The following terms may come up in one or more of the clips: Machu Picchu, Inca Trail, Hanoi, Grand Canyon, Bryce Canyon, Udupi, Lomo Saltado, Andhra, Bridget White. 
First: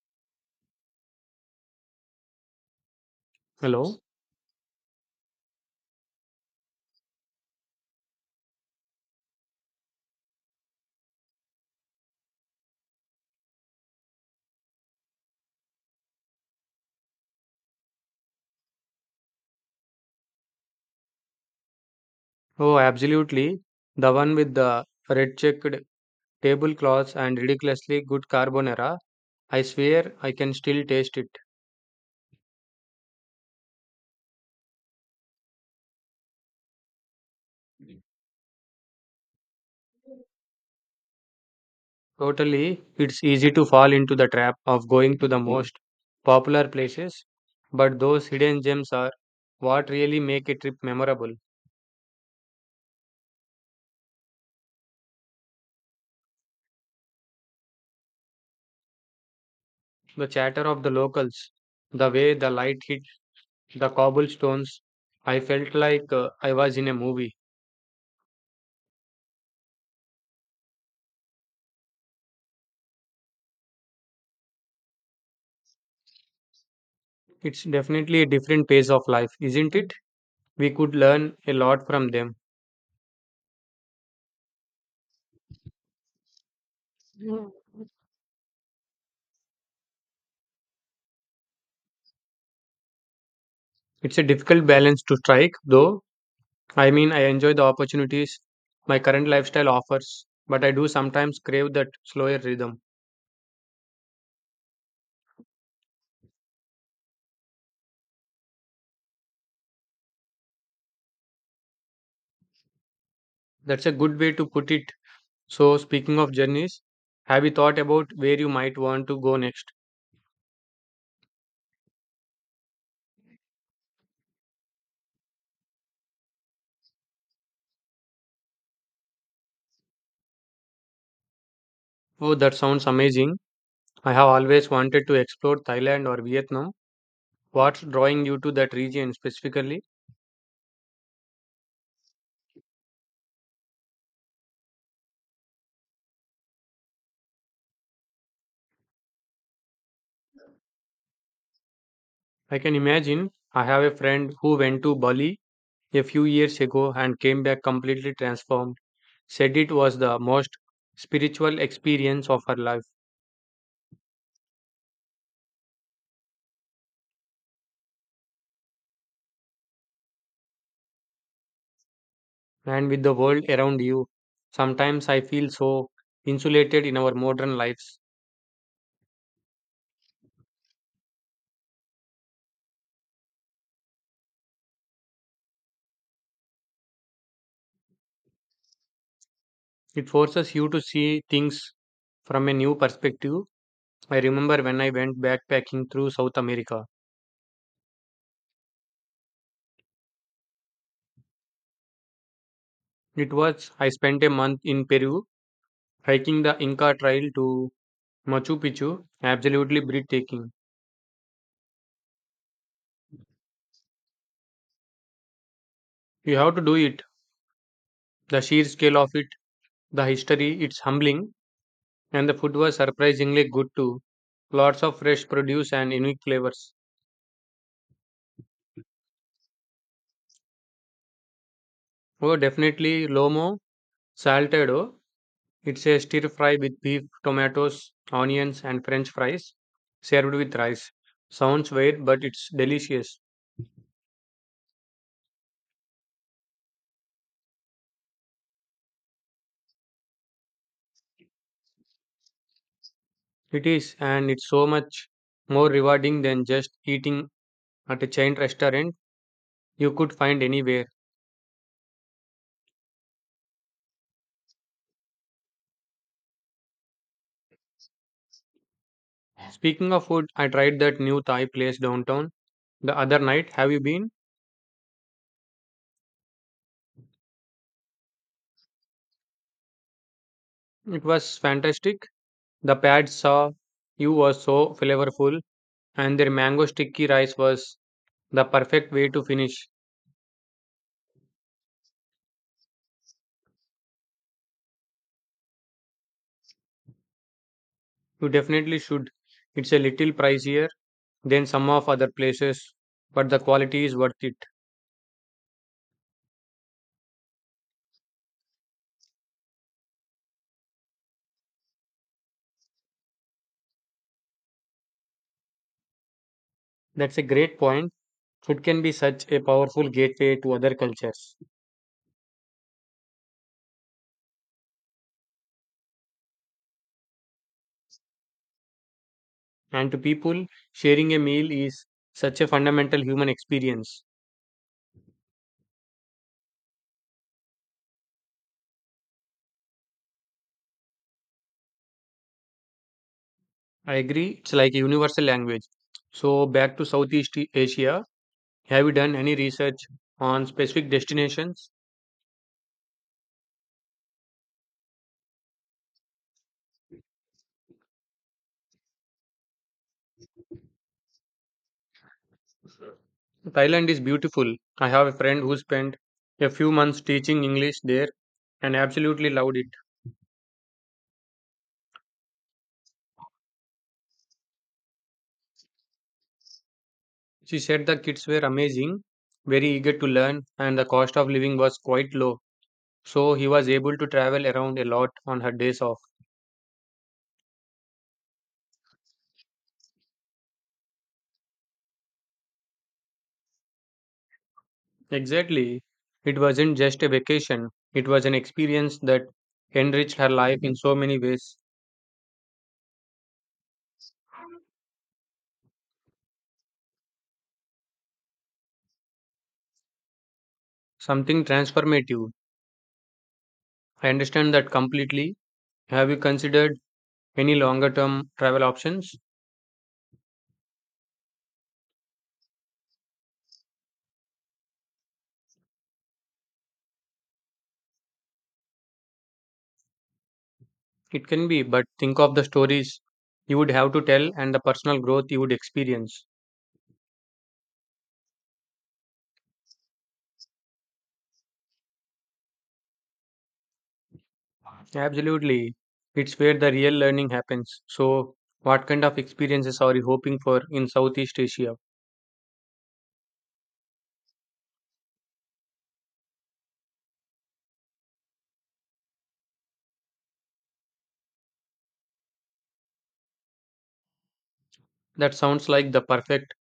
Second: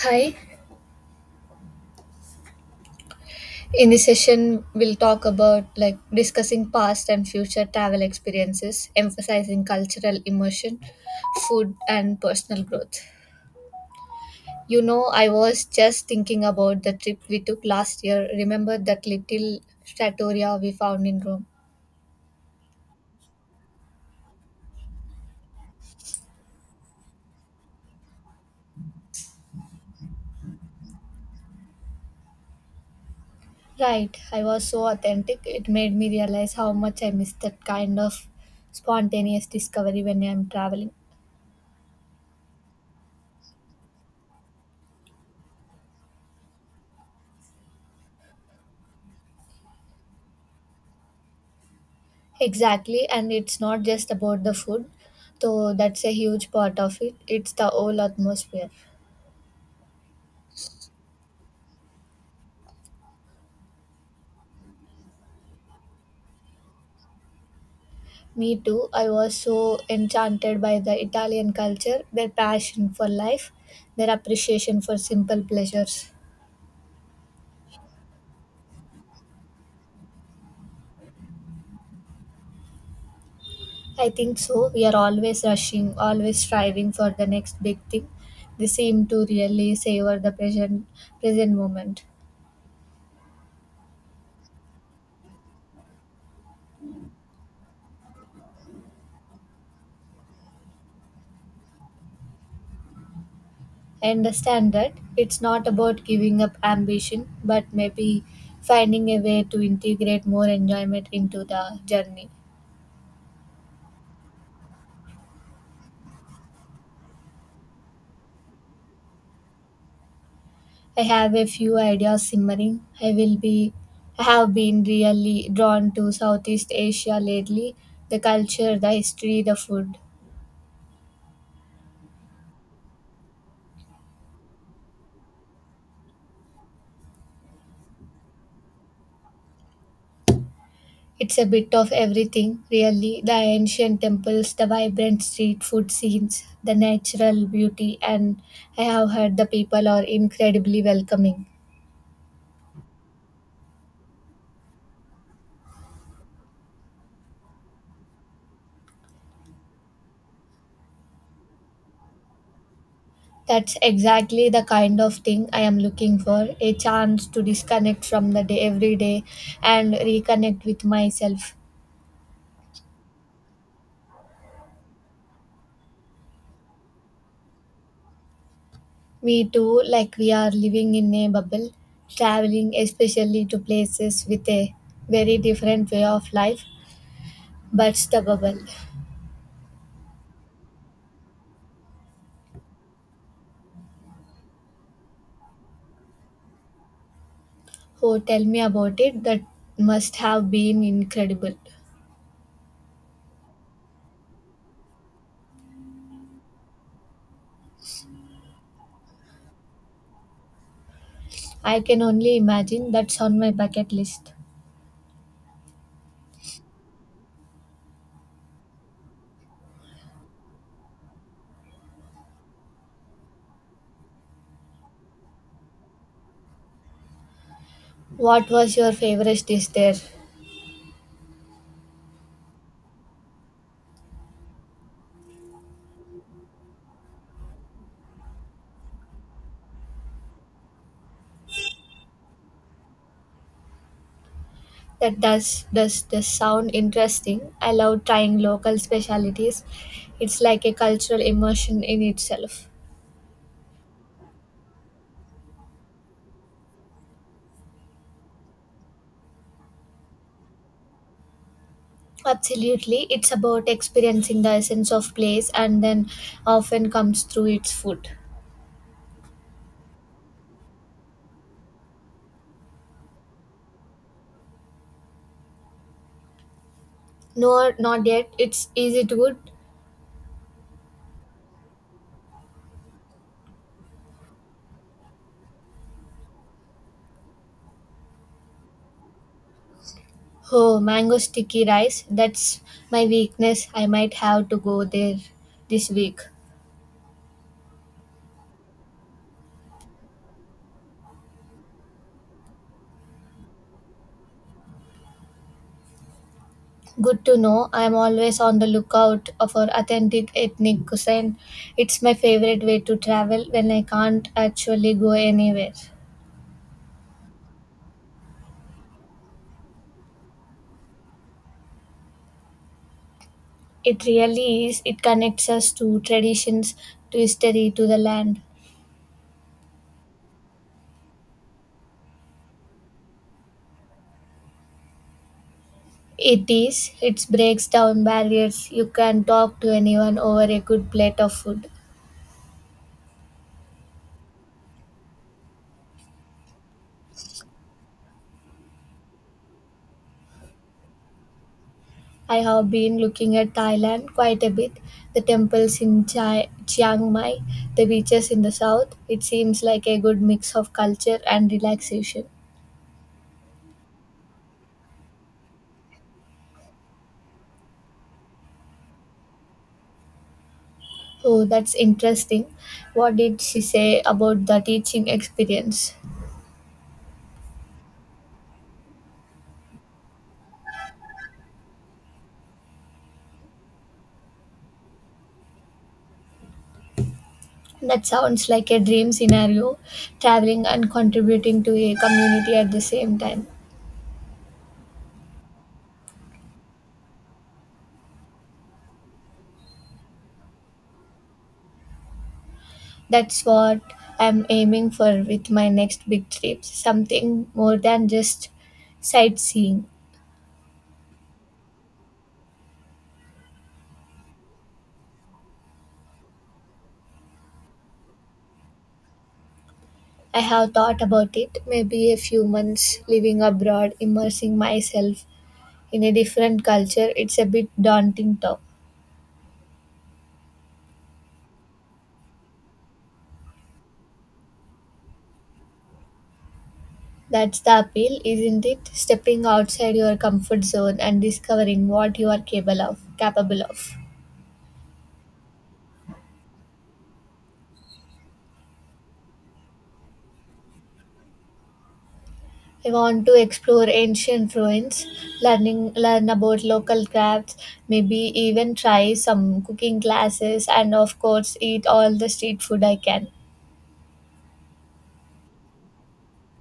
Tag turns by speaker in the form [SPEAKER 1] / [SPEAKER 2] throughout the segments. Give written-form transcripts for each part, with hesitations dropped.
[SPEAKER 1] Hi, in
[SPEAKER 2] Hello.
[SPEAKER 1] this session, we'll talk about discussing past and future travel experiences, emphasizing cultural immersion, food, and personal growth. You know, I was just thinking about the trip we took last year. Remember that little trattoria we found in Rome?
[SPEAKER 2] Oh, absolutely. The one with the red checked tablecloths and ridiculously good carbonara. I swear I can still taste it.
[SPEAKER 1] Right, I was so authentic. It made me realize how much I miss that kind of spontaneous discovery when I'm traveling.
[SPEAKER 2] Totally, it's easy to fall into the trap of going to the most popular places, but those hidden gems are what really make a trip memorable.
[SPEAKER 1] Exactly, and it's not just about the food, though that's a huge part of it. It's the whole atmosphere.
[SPEAKER 2] The chatter of the locals, the way the light hit the cobblestones, I felt like I was in a movie.
[SPEAKER 1] Me too, I was so enchanted by the Italian culture, their passion for life, their appreciation for simple pleasures.
[SPEAKER 2] It's definitely a different pace of life, isn't it? We could learn a lot from them.
[SPEAKER 1] I think so. We are always rushing, always striving for the
[SPEAKER 2] Mm.
[SPEAKER 1] next big thing. They seem to really savor the present moment.
[SPEAKER 2] It's a difficult balance to strike, though. I mean, I enjoy the opportunities my current lifestyle offers, but I do sometimes crave that slower rhythm.
[SPEAKER 1] I understand that it's not about giving up ambition, but maybe finding a way to integrate more enjoyment into the journey.
[SPEAKER 2] That's a good way to put it. So, speaking of journeys, have you thought about where you might want to go next?
[SPEAKER 1] I have a few ideas simmering. I will be I have been really drawn to Southeast Asia lately. The culture, the history, the food.
[SPEAKER 2] Oh, that sounds amazing. I have always wanted to explore Thailand or Vietnam. What's drawing you to that region specifically?
[SPEAKER 1] It's a bit of everything, really. The ancient temples, the vibrant street food scenes, the natural beauty, and I have heard the people are incredibly welcoming.
[SPEAKER 2] I can imagine. I have a friend who went to Bali a few years ago and came back completely transformed. Said it was the most spiritual experience of her life.
[SPEAKER 1] That's exactly the kind of thing I am looking for, a chance to disconnect from the day every day and reconnect with myself.
[SPEAKER 2] And with the world around you, sometimes I feel so insulated in our modern lives.
[SPEAKER 1] Me too, like we are living in a bubble, traveling especially to places with a very different way of life, but the bubble.
[SPEAKER 2] It forces you to see things from a new perspective. I remember when I went backpacking through South America.
[SPEAKER 1] Oh, tell me about it. That must have been incredible.
[SPEAKER 2] It was, I spent a month in Peru hiking the Inca Trail to Machu Picchu. Absolutely breathtaking.
[SPEAKER 1] I can only imagine. That's on my bucket list.
[SPEAKER 2] You have to do it. The sheer scale of it, the history, it's humbling. And the food was surprisingly good too. Lots of fresh produce and unique flavors.
[SPEAKER 1] What was your favorite dish there?
[SPEAKER 2] Oh, definitely Lomo Saltado. It's a stir fry with beef, tomatoes, onions, and French fries served with rice. Sounds weird, but it's delicious.
[SPEAKER 1] That does sound interesting. I love trying local specialities. It's like a cultural immersion in itself.
[SPEAKER 2] It is, and it's so much more rewarding than just eating at a chain restaurant you could find anywhere.
[SPEAKER 1] Absolutely, it's about experiencing the essence of place and then often comes through its food.
[SPEAKER 2] Speaking of food, I tried that new Thai place downtown the other night. Have you been?
[SPEAKER 1] No, not yet. It's Is it good?
[SPEAKER 2] It was fantastic. The pad saw you was so flavorful, and their mango sticky rice was the perfect way to finish.
[SPEAKER 1] Oh, mango sticky rice. That's my weakness. I might have to go there this week.
[SPEAKER 2] You definitely should. It's a little pricier than some of other places, but the quality is worth it.
[SPEAKER 1] Good to know. I am always on the lookout for authentic ethnic cuisine. It's my favorite way to travel when I can't actually go anywhere.
[SPEAKER 2] That's a great point. Food can be such a powerful gateway to other cultures.
[SPEAKER 1] It really is. It connects us to traditions, to history, to the land.
[SPEAKER 2] And to people, sharing a meal is such a fundamental human experience.
[SPEAKER 1] It is. It breaks down barriers. You can talk to anyone over a good plate of food.
[SPEAKER 2] I agree, it's like a universal language. So, back to Southeast Asia, have you done any research on specific destinations?
[SPEAKER 1] I have been looking at Thailand quite a bit. The temples in Chiang Mai, the beaches in the south. It seems like a good mix of culture and relaxation.
[SPEAKER 2] Thailand is beautiful. I have a friend who spent a few months teaching English there and absolutely loved it.
[SPEAKER 1] Oh, that's interesting. What did she say about the teaching experience?
[SPEAKER 2] She said the kids were amazing, very eager to learn, and the cost of living was quite low. So he was able to travel around a lot on her days off.
[SPEAKER 1] That sounds like a dream scenario, traveling and contributing to a community at the same time.
[SPEAKER 2] Exactly. It wasn't just a vacation, it was an experience that enriched her life in so many ways,
[SPEAKER 1] That's what I'm aiming for with my next big trip, something more than just sightseeing.
[SPEAKER 2] something transformative. I understand that completely. Have you considered any longer term travel options?
[SPEAKER 1] I have thought about it, maybe a few months living abroad, immersing myself in a different culture. It's a bit daunting though.
[SPEAKER 2] It can be, but think of the stories you would have to tell and the personal growth you would experience.
[SPEAKER 1] That's the appeal, isn't it? Stepping outside your comfort zone and discovering what you are capable of.
[SPEAKER 2] Absolutely. It's where the real learning happens. So, what kind of experiences are you hoping for in Southeast Asia?
[SPEAKER 1] I want to explore ancient ruins, learn about local crafts, maybe even try some cooking classes, and of course eat all the street food I can.
[SPEAKER 2] That sounds like the perfect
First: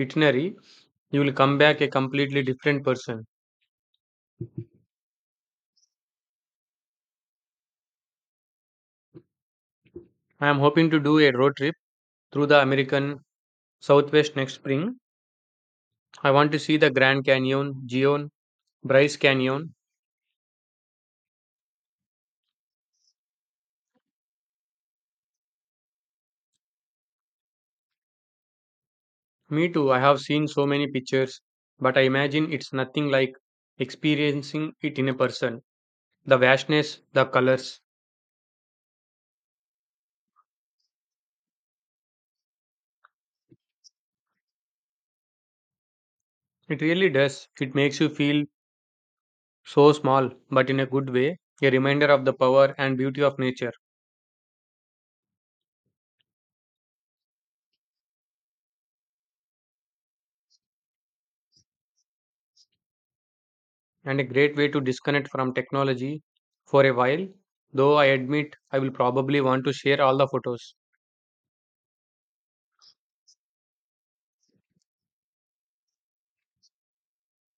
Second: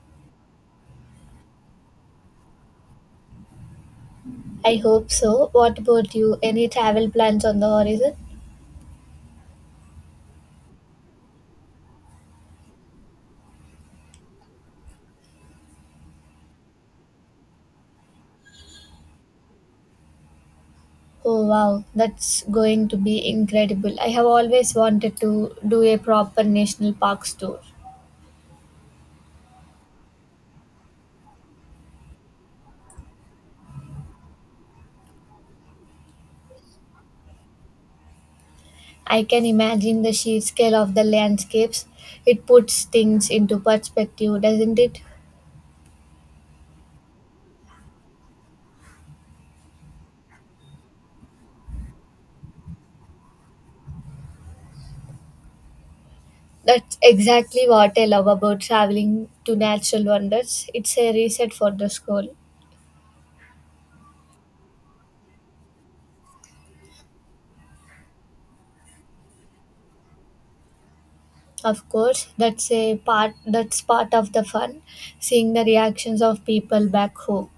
[SPEAKER 2] itinerary. You will come back a completely different person.
[SPEAKER 1] I hope so. What about you? Any travel plans on the horizon?
[SPEAKER 2] I am hoping to do a road trip through the American Southwest next spring. I want to see the Grand Canyon, Gion, Bryce Canyon.
[SPEAKER 1] Oh wow, that's going to be incredible. I have always wanted to do a proper national park tour.
[SPEAKER 2] Me too, I have seen so many pictures, but I imagine it's nothing like experiencing it in a person. The vastness, the colors,
[SPEAKER 1] I can imagine the sheer scale of the landscapes. It puts things into perspective, doesn't it?
[SPEAKER 2] it really does. It makes you feel so small, but in a good way, a reminder of the power and beauty of nature,
[SPEAKER 1] That's exactly what I love about traveling to natural wonders. It's a reset for the soul.
[SPEAKER 2] and a great way to disconnect from technology for a while. Though I admit I will probably want to share all the photos.
[SPEAKER 1] Of course, that's part of the fun, seeing the reactions of people back home.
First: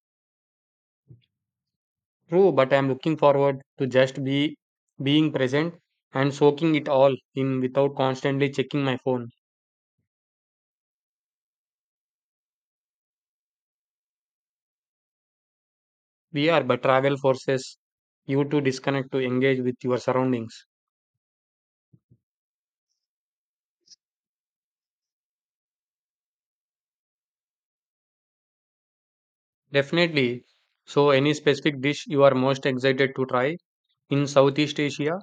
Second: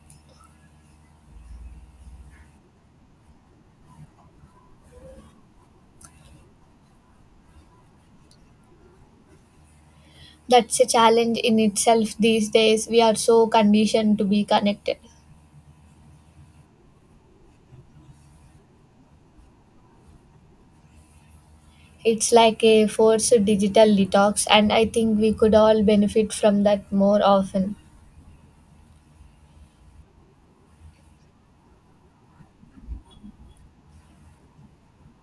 [SPEAKER 2] True, but I am looking forward to just be being present and soaking it all in without constantly checking my phone.
[SPEAKER 1] That's a challenge in itself these days. We are so conditioned to be connected.
[SPEAKER 2] We are, but travel forces you to disconnect to engage with your surroundings.
[SPEAKER 1] It's like a forced digital detox, and I think we could all benefit from that more often.
[SPEAKER 2] Definitely. So, any specific dish you are most excited to try in Southeast Asia?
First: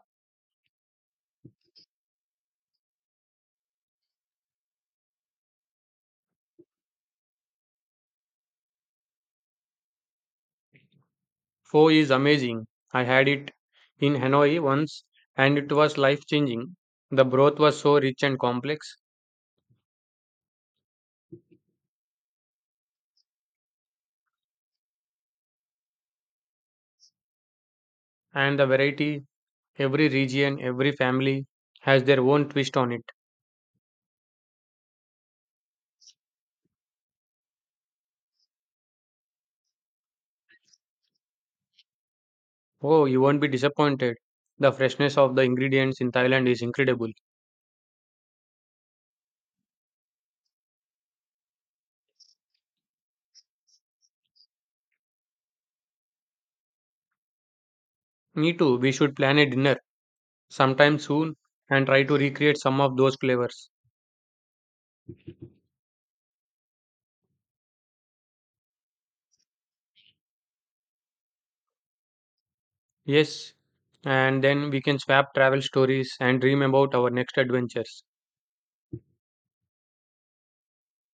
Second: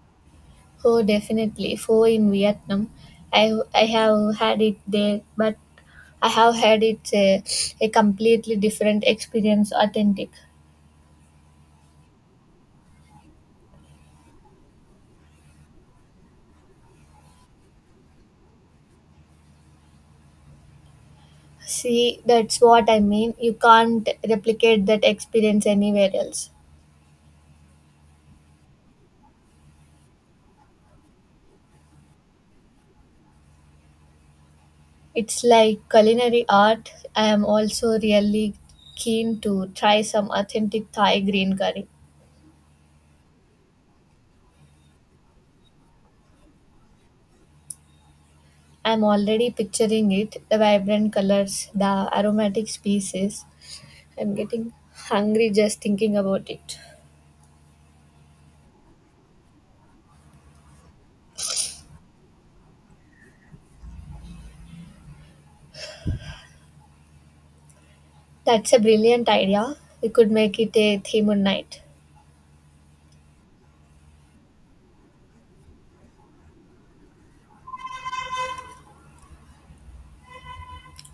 [SPEAKER 1] Oh, definitely. Pho in Vietnam, I have had it there, but I have had a completely different experience, authentic.
[SPEAKER 2] Pho is amazing. I had it in Hanoi once and it was life changing. The broth was so rich and complex,
[SPEAKER 1] See, that's what I mean. You can't replicate that experience anywhere else.
[SPEAKER 2] and the variety, every region, every family has their own twist on it.
[SPEAKER 1] It's like culinary art. I am also really keen to try some authentic Thai green curry.
[SPEAKER 2] Oh, you won't be disappointed. The freshness of the ingredients in Thailand is incredible.
[SPEAKER 1] I'm already picturing it, the vibrant colors, the aromatic species. I'm getting hungry just thinking about it.
[SPEAKER 2] Me too, we should plan a dinner sometime soon and try to recreate some of those flavors.
[SPEAKER 1] That's a brilliant idea. We could make it a theme night.
[SPEAKER 2] Yes, and then we can swap travel stories and dream about our next adventures.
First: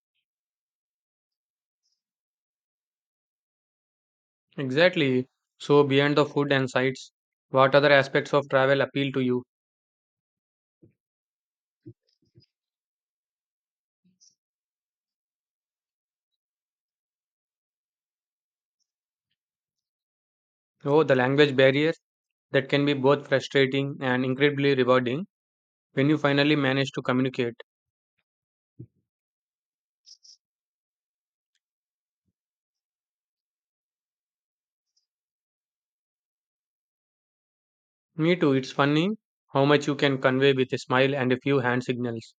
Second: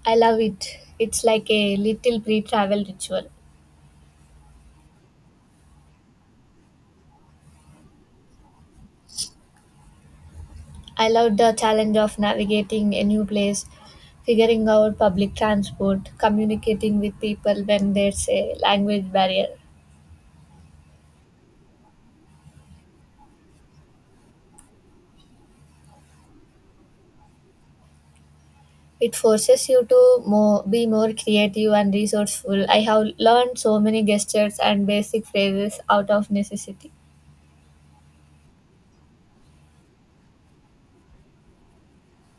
[SPEAKER 1] I love it. It's like a little pre travel ritual.
[SPEAKER 2] Exactly. So, beyond the food and sights, what other aspects of travel appeal to you?
[SPEAKER 1] I loved the challenge of navigating a new place, figuring out public transport, communicating with people when there's a language barrier.
[SPEAKER 2] Oh, the language barrier, that can be both frustrating and incredibly rewarding when you finally manage to communicate.
[SPEAKER 1] It forces you to be more creative and resourceful. I have learned so many gestures and basic phrases out of necessity.
[SPEAKER 2] Me too, it's funny how much you can convey with a smile and a few hand signals.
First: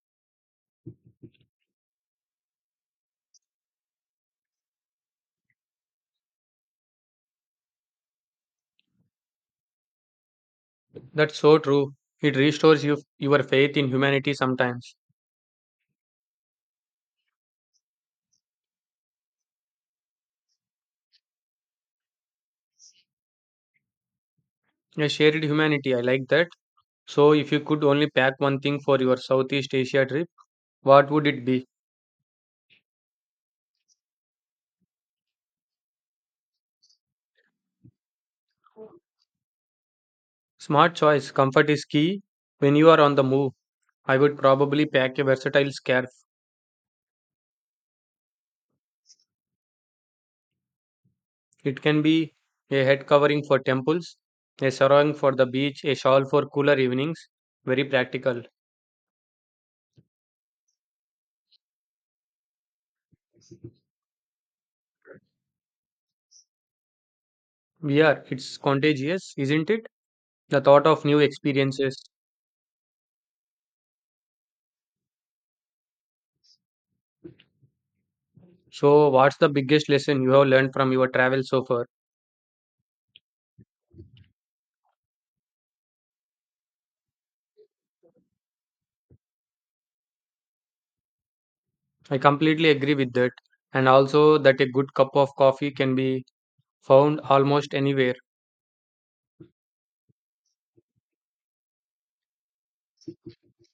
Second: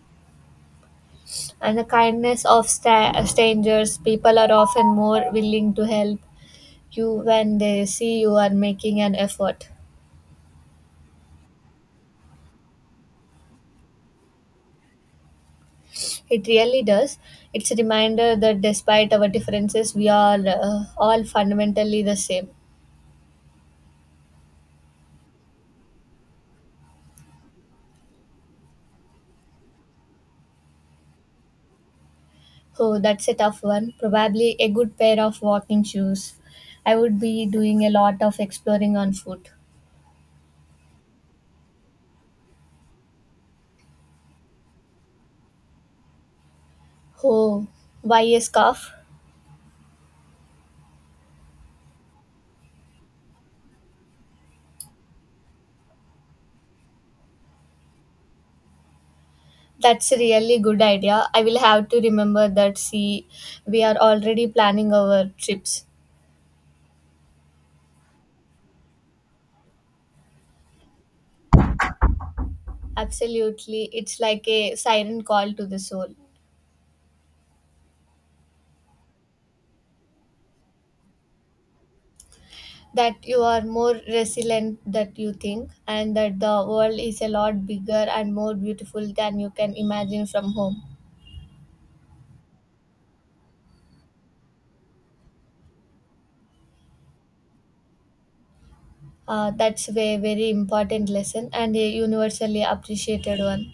[SPEAKER 1] And the kindness of strangers, people are often more willing to help you when they see you are making an effort.
[SPEAKER 2] That's so true. It restores you, your faith in humanity sometimes.
[SPEAKER 1] It really does. It's a reminder that despite our differences, we are all fundamentally the same.
[SPEAKER 2] Yeah, shared humanity. I like that. So, if you could only pack one thing for your Southeast Asia trip, what would it be?
[SPEAKER 1] So that's a tough one. Probably a good pair of walking shoes. I would be doing a lot of exploring on foot.
[SPEAKER 2] Smart choice. Comfort is key. When you are on the move, I would probably pack a versatile scarf.
[SPEAKER 1] Oh, buy a scarf?
[SPEAKER 2] It can be a head covering for temples, a sarong for the beach, a shawl for cooler evenings. Very practical.
[SPEAKER 1] That's a really good idea. I will have to remember that. See, we are already planning our trips.
[SPEAKER 2] Yeah, it's contagious, isn't it? The thought of new experiences.
[SPEAKER 1] Absolutely. It's like a siren call to the soul.
[SPEAKER 2] So, what's the biggest lesson you have learned from your travel so far?
[SPEAKER 1] That you are more resilient that you think, and that the world is a lot bigger and more beautiful than you can imagine from home.
[SPEAKER 2] I completely agree with that, and also that a good cup of coffee can be found almost anywhere.
[SPEAKER 1] That's a very important lesson and a universally appreciated one.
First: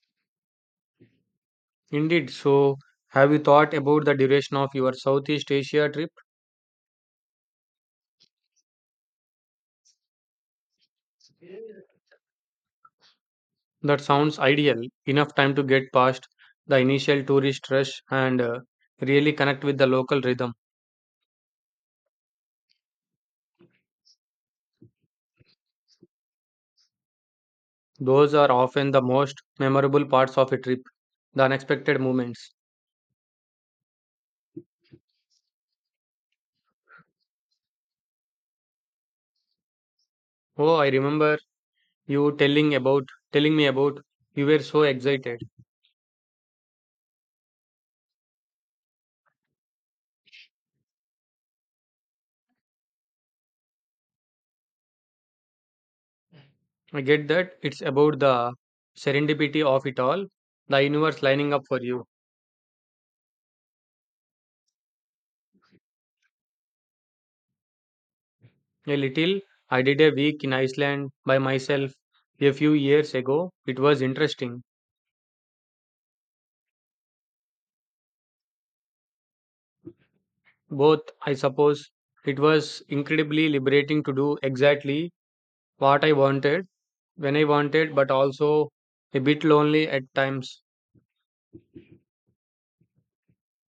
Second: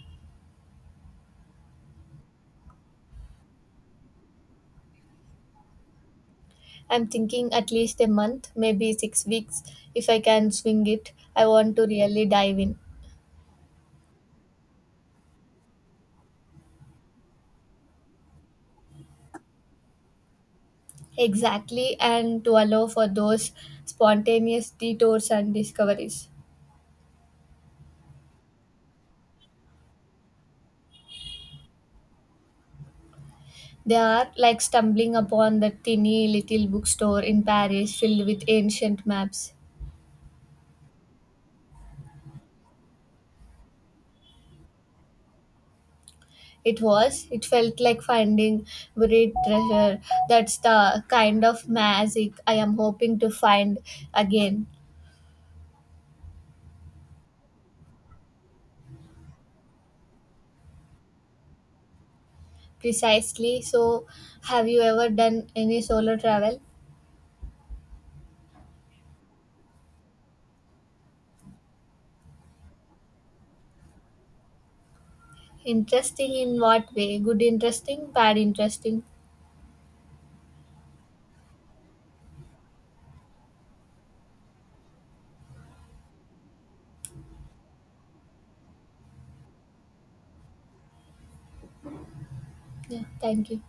[SPEAKER 2] Indeed, so have you thought about the duration of your Southeast Asia trip?
[SPEAKER 1] I'm thinking at least a month, maybe 6 weeks if I can swing it. I want to really dive in.
[SPEAKER 2] That sounds ideal, enough time to get past the initial tourist rush and really connect with the local rhythm.
[SPEAKER 1] Exactly, and to allow for those spontaneous detours and discoveries.
[SPEAKER 2] Those are often the most memorable parts of a trip, the unexpected moments.
[SPEAKER 1] They are like stumbling upon that tiny little bookstore in Paris filled with ancient maps.
[SPEAKER 2] Oh, I remember you telling me about, you were so excited.
[SPEAKER 1] It was, it felt like finding buried treasure. That's the kind of magic I am hoping to find again.
[SPEAKER 2] I get that it's about the serendipity of it all, the universe lining up for you.
[SPEAKER 1] Precisely. So, have you ever done any solo travel?
[SPEAKER 2] A little, I did a week in Iceland by myself a few years ago. It was interesting.
[SPEAKER 1] Interesting in what way? Good interesting, bad interesting?
[SPEAKER 2] Both, I suppose, it was incredibly liberating to do exactly what I wanted when I wanted, but also a bit lonely at times.
[SPEAKER 1] Yeah, thank you.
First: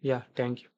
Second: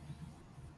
[SPEAKER 2] Yeah, thank you.